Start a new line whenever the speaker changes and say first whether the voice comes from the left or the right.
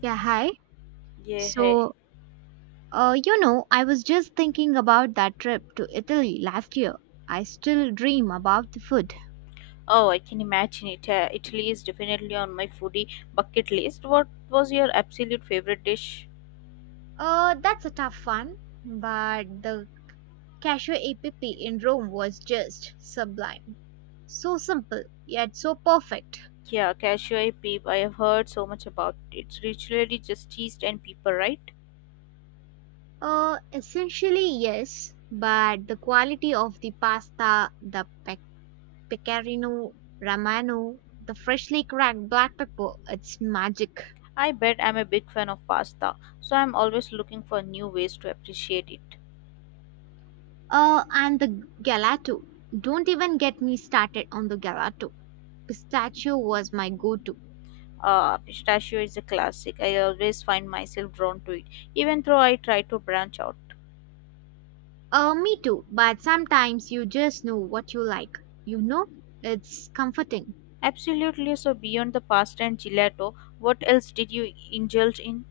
right: Yeah, hi.
left: Yeah, hey.
right: So, I was just thinking about that trip to Italy last year. I still dream about the food.
left: Oh, I can imagine it. Italy is definitely on my foodie bucket list. What was your absolute favorite dish?
right: That's a tough one, but the Casio app in Rome was just sublime. So simple, yet so perfect.
left: Yeah, cashew peep. I have heard so much about it. It's literally just cheese and pepper, right?
right: Essentially, yes, but the quality of the pasta, the pecorino romano, the freshly cracked black pepper, it's magic.
left: I bet I'm a big fan of pasta, so I'm always looking for new ways to appreciate it.
right: And the gelato. Don't even get me started on the gelato. Pistachio was my go to.
left: Pistachio is a classic. I always find myself drawn to it, even though I try to branch out.
right: Me too, but sometimes you just know what you like. You know, it's comforting.
left: Absolutely. So, beyond the pasta and gelato, what else did you indulge in?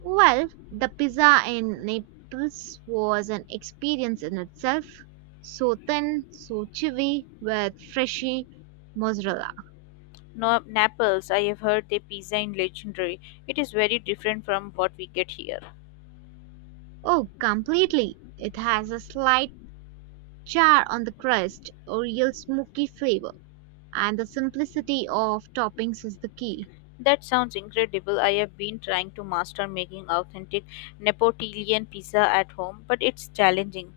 right: Well, the pizza in Naples was an experience in itself. So thin, so chewy, with freshy mozzarella.
left: No, Naples, I have heard their pizza is legendary. It is very different from what we get here.
right: Oh, completely. It has a slight char on the crust, a real smoky flavor. And the simplicity of toppings is the key.
left: That sounds incredible. I have been trying to master making authentic Neapolitan pizza at home, but it's challenging.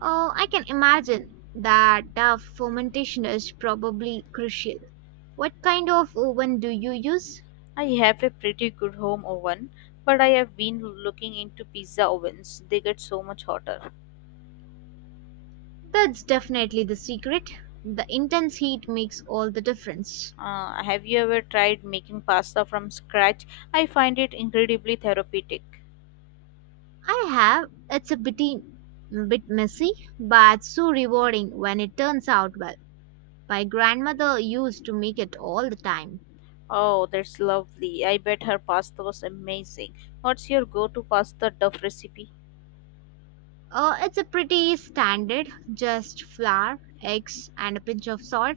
right: Oh, I can imagine that the fermentation is probably crucial. What kind of oven do you use?
left: I have a pretty good home oven, but I have been looking into pizza ovens. They get so much hotter.
right: That's definitely the secret. The intense heat makes all the difference.
left: Have you ever tried making pasta from scratch? I find it incredibly therapeutic.
right: I have. It's a bit messy, but so rewarding when it turns out well. My grandmother used to make it all the time.
left: Oh, that's lovely. I bet her pasta was amazing. What's your go to pasta duff recipe?
right: It's a pretty standard, just flour, eggs, and a pinch of salt.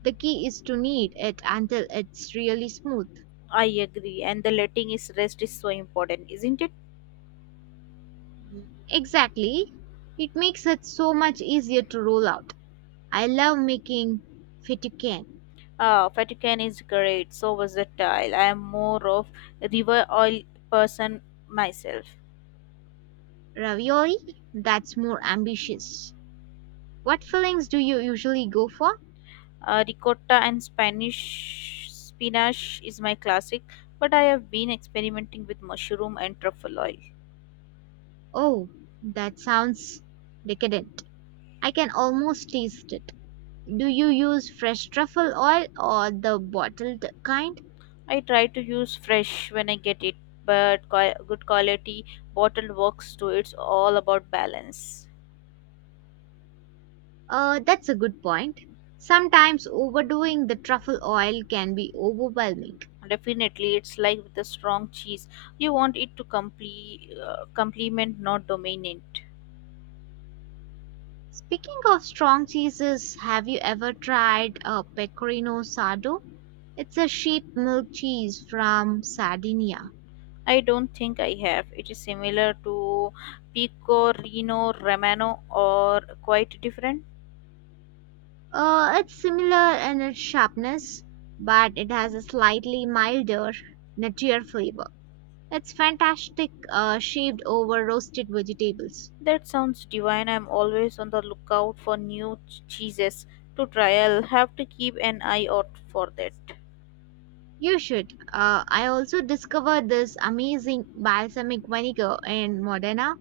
right: The key is to knead it until it's really smooth.
left: I agree. And the letting is rest is so important, isn't it?
right: Exactly. It makes it so much easier to roll out. I love making fettuccine
left: Ah, Vatican is great, so versatile. I am more of river oil person myself.
right: ravioli. That's more ambitious. What fillings do you usually go for?
left: Ricotta and Spanish spinach is my classic, but I have been experimenting with mushroom and truffle oil.
right: Oh, that sounds decadent. I can almost taste it. Do you use fresh truffle oil or the bottled kind?
left: I try to use fresh when I get it, but good quality bottled works too. It's all about balance.
right: That's a good point. Sometimes overdoing the truffle oil can be overwhelming.
left: Definitely, it's like with a strong cheese. You want it to complete, complement, not dominate.
right: Speaking of strong cheeses, have you ever tried a pecorino sardo? It's a sheep milk cheese from Sardinia.
left: I don't think I have. It is similar to Pecorino Romano or quite different.
right: It's similar in its sharpness, but it has a slightly milder, nuttier flavor. It's fantastic, shaved over roasted vegetables.
left: That sounds divine. I'm always on the lookout for new cheeses to trial. Have to keep an eye out for that.
right: You should. I also discovered this amazing balsamic vinegar in Modena.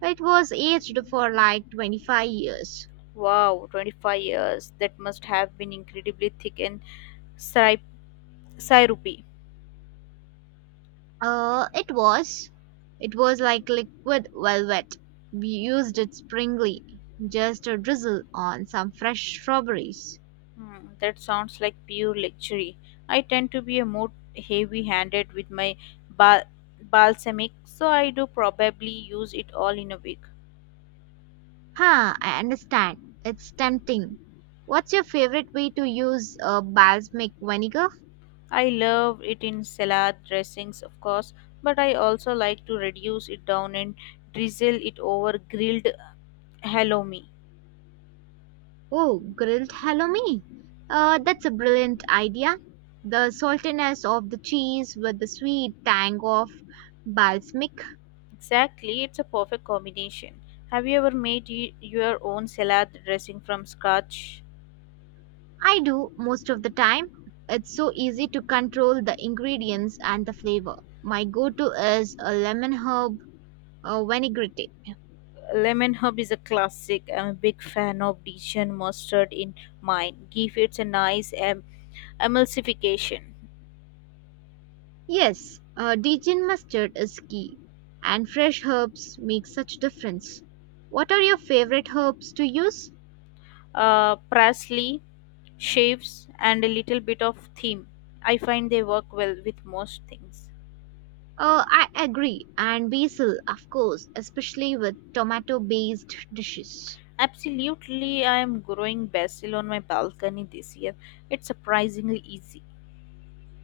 right: It was aged for like 25 years.
left: Wow, 25 years. That must have been incredibly thick and syrupy. syrupy.
right: It was. It was like liquid velvet. We used it springly, just a drizzle on some fresh strawberries.
left: Hmm, that sounds like pure luxury. I tend to be a more heavy handed with my ba- balsamic, so I do probably use it all in a week.
right: Huh, I understand. It's tempting. What's your favorite way to use balsamic vinegar?
left: I love it in salad dressings, of course, but I also like to reduce it down and drizzle it over grilled halloumi.
right: Oh, grilled halloumi. That's a brilliant idea. The saltiness of the cheese with the sweet tang of balsamic.
left: Exactly, it's a perfect combination. Have you ever made your own salad dressing from scratch?
right: I do most of the time. It's so easy to control the ingredients and the flavor. My go to is a lemon herb vinaigrette.
left: Lemon herb is a classic. I'm a big fan of Dijon mustard in mine. Give it a nice emulsification.
right: Yes, Dijon mustard is key, and fresh herbs make such difference. What are your favorite herbs to use?
left: Parsley, shapes, and a little bit of thyme. I find they work well with most things.
right: I agree, and basil, of course, especially with tomato based dishes.
left: Absolutely, I am growing basil on my balcony this year. It's surprisingly easy.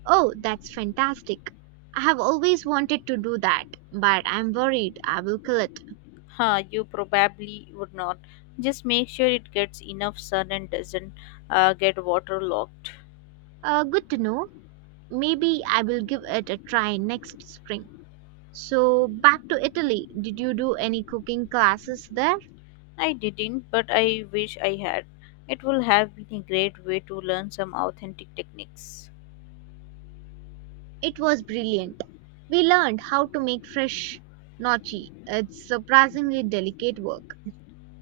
right: Oh, that's fantastic. I have always wanted to do that, but I'm worried I will kill it.
left: Huh, you probably would not. Just make sure it gets enough sun and doesn't get waterlogged.
right: Good to know. Maybe I will give it a try next spring. So, back to Italy. Did you do any cooking classes there?
left: I didn't, but I wish I had. It will have been a great way to learn some authentic techniques.
right: It was brilliant. We learned how to make fresh gnocchi. It's surprisingly delicate work.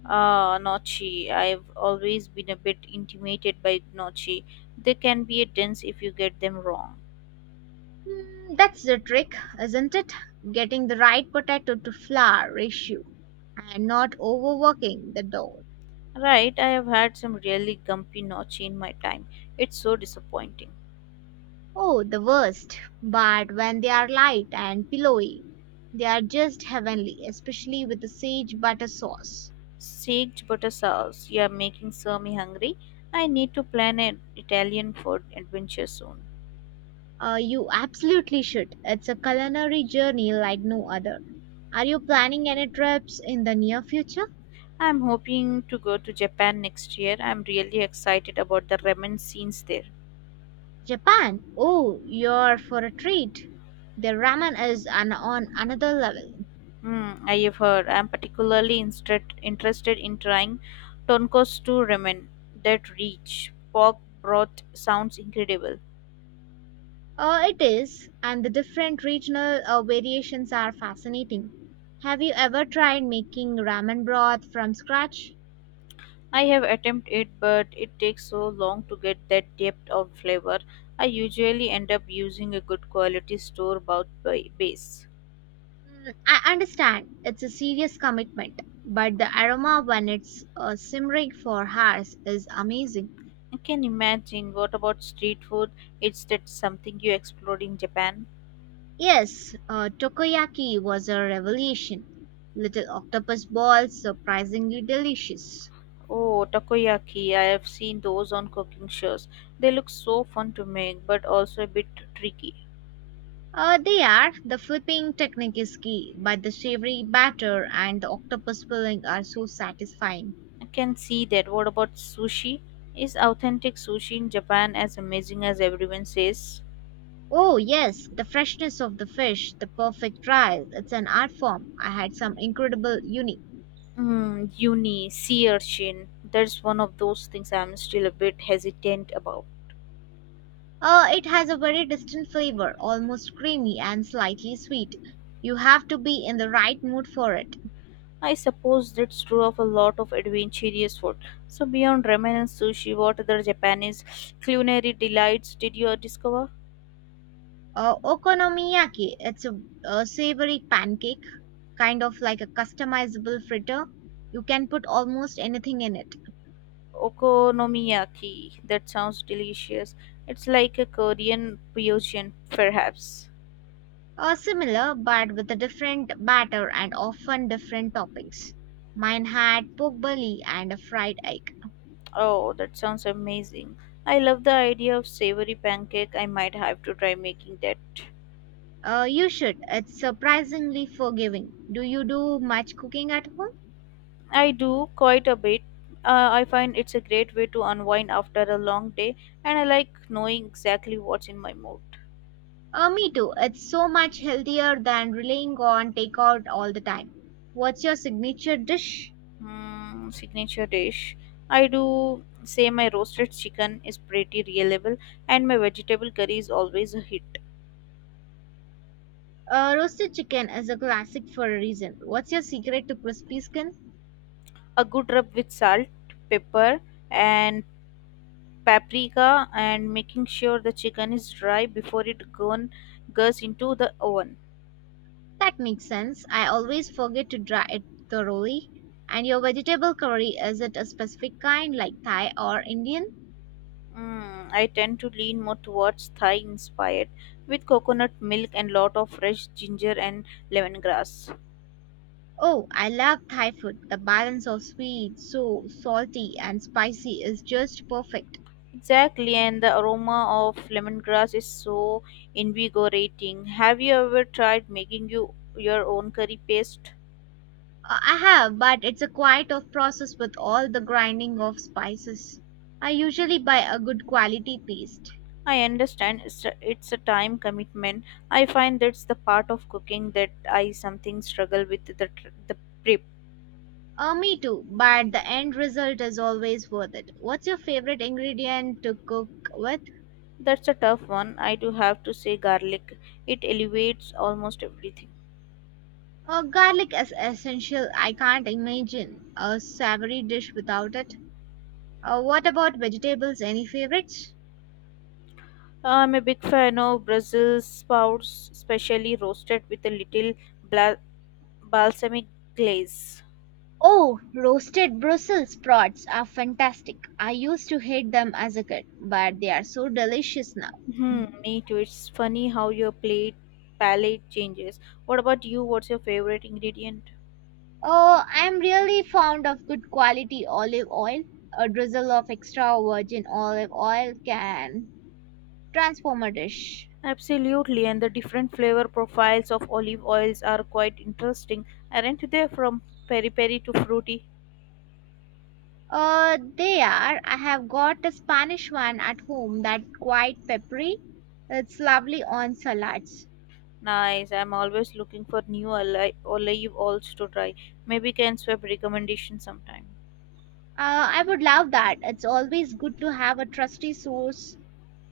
left: Ah, gnocchi. I've always been a bit intimidated by gnocchi. They can be a dense if you get them wrong.
right: Hmm, that's the trick, isn't it? Getting the right potato to flour ratio and not overworking the dough.
left: Right, I have had some really gumpy gnocchi in my time. It's so disappointing.
right: Oh, the worst. But when they are light and pillowy, they are just heavenly, especially with the sage butter sauce.
left: Steaked butter sauce. You're making me hungry. I need to plan an Italian food adventure soon.
right: You absolutely should. It's a culinary journey like no other. Are you planning any trips in the near future?
left: I'm hoping to go to Japan next year. I'm really excited about the ramen scenes there.
right: Japan. Oh, you're for a treat. Their ramen is on another level.
left: Hmm, I have heard. I'm particularly interested in trying tonkotsu ramen. That rich pork broth sounds incredible.
right: It is, and the different regional variations are fascinating. Have you ever tried making ramen broth from scratch?
left: I have attempted it, but it takes so long to get that depth of flavor. I usually end up using a good quality store bought base.
right: Mm, I understand it's a serious commitment, but the aroma when it's simmering for hours is amazing.
left: I can imagine. What about street food? Is that something you explored in Japan?
right: Yes, takoyaki was a revelation. Little octopus balls, surprisingly delicious.
left: Oh, takoyaki. I have seen those on cooking shows. They look so fun to make, but also a bit tricky.
right: They are. The flipping technique is key, but the savory batter and the octopus filling are so satisfying.
left: I can see that. What about sushi? Is authentic sushi in Japan as amazing as everyone says?
right: Oh, yes, the freshness of the fish, the perfect trial. It's an art form. I had some incredible uni.
left: Mm, uni, sea urchin. That's one of those things I'm still a bit hesitant about.
right: It has a very distinct flavor, almost creamy and slightly sweet. You have to be in the right mood for it.
left: I suppose that's true of a lot of adventurous food. So, beyond ramen and sushi, what other Japanese culinary delights did you discover?
right: Okonomiyaki, it's a savory pancake, kind of like a customizable fritter. You can put almost anything in it.
left: Okonomiyaki. That sounds delicious. It's like a Korean fusion, perhaps.
right: Similar, but with a different batter and often different toppings. Mine had pork belly and a fried egg.
left: Oh, that sounds amazing. I love the idea of savory pancake. I might have to try making that.
right: You should. It's surprisingly forgiving. Do you do much cooking at home?
left: I do quite a bit. I find it's a great way to unwind after a long day, and I like knowing exactly what's in my mood.
right: Me too. It's so much healthier than relying on takeout all the time. What's your signature dish?
left: Mm, signature dish. I do say my roasted chicken is pretty reliable, and my vegetable curry is always a hit.
right: Roasted chicken is a classic for a reason. What's your secret to crispy skin?
left: A good rub with salt, pepper, and paprika, and making sure the chicken is dry before it gone goes into the oven.
right: That makes sense. I always forget to dry it thoroughly. And your vegetable curry, is it a specific kind like Thai or Indian?
left: Mm, I tend to lean more towards Thai inspired with coconut milk and lot of fresh ginger and lemongrass.
right: Oh, I love Thai food. The balance of sweet, so salty, and spicy is just perfect.
left: Exactly, and the aroma of lemongrass is so invigorating. Have you ever tried making your own curry paste?
right: I have, but it's a quite of process with all the grinding of spices. I usually buy a good quality paste.
left: I understand it's a time commitment. I find that's the part of cooking that I something struggle with the prep.
right: Me too, but the end result is always worth it. What's your favorite ingredient to cook with?
left: That's a tough one. I do have to say garlic. It elevates almost everything.
right: Garlic is essential. I can't imagine a savory dish without it. What about vegetables? Any favorites?
left: I'm a big fan of Brussels sprouts, especially roasted with a little bla- balsamic glaze.
right: Oh, roasted Brussels sprouts are fantastic. I used to hate them as a kid, but they are so delicious now.
left: Hmm, me too. It's funny how your plate palate changes. What about you? What's your favorite ingredient?
right: Oh, I'm really fond of good quality olive oil. A drizzle of extra virgin olive oil can transform a dish.
left: Absolutely, and the different flavor profiles of olive oils are quite interesting, aren't they? From peri peri to fruity.
right: They are. I have got a Spanish one at home that's quite peppery. It's lovely on salads.
left: Nice. I'm always looking for new olive oils to try. Maybe can swap recommendation sometime.
right: I would love that. It's always good to have a trusty source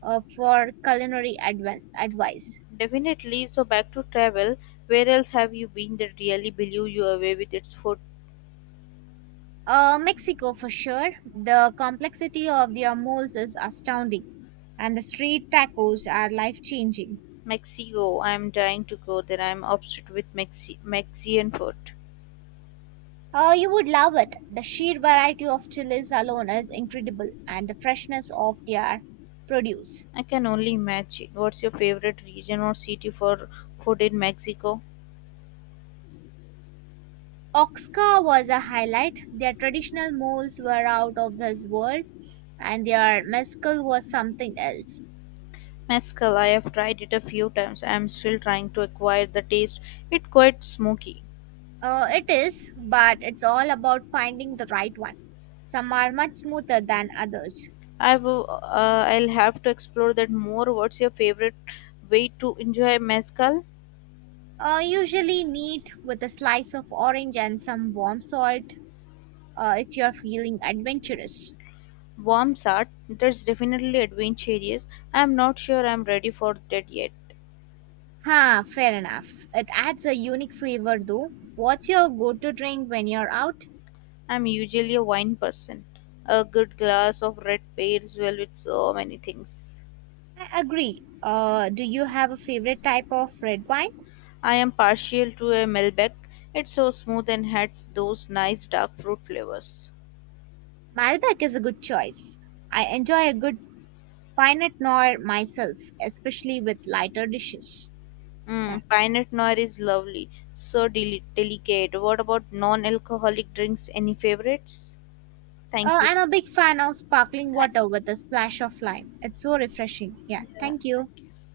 right: for culinary advice.
left: Definitely. So back to travel. Where else have you been that really blew you away with its food?
right: Mexico for sure. The complexity of their moles is astounding, and the street tacos are life changing.
left: Mexico. I'm dying to go there. I'm obsessed with Mexican food.
right: You would love it. The sheer variety of chilies alone is incredible, and the freshness of their produce.
left: I can only imagine. What's your favorite region or city for food in Mexico?
right: Oaxaca was a highlight. Their traditional moles were out of this world, and their mezcal was something else.
left: Mezcal. I have tried it a few times. I'm still trying to acquire the taste. It's quite smoky.
right: It is, but it's all about finding the right one. Some are much smoother than others.
left: I will. I'll have to explore that more. What's your favorite way to enjoy mezcal?
right: Usually neat with a slice of orange and some warm salt if you're feeling adventurous.
left: Worms art, that's definitely adventurous. I'm not sure I'm ready for that yet.
right: Ha, fair enough. It adds a unique flavor though. What's your go to drink when you're out?
left: I'm usually a wine person. A good glass of red pairs well with so many things.
right: I agree. Do you have a favorite type of red wine?
left: I am partial to a Malbec. It's so smooth and has those nice dark fruit flavors.
right: Malbec is a good choice. I enjoy a good Pinot Noir myself, especially with lighter dishes. Yeah.
left: Mm, Pinot Noir is lovely, so delicate. What about non-alcoholic drinks? Any favorites?
right: Uh,
left: Thank you.
right: I'm a big fan of sparkling water
left: Thank-
right: with a splash of lime. It's so refreshing. Yeah,
left: yeah,
right: thank you.
left: thank you.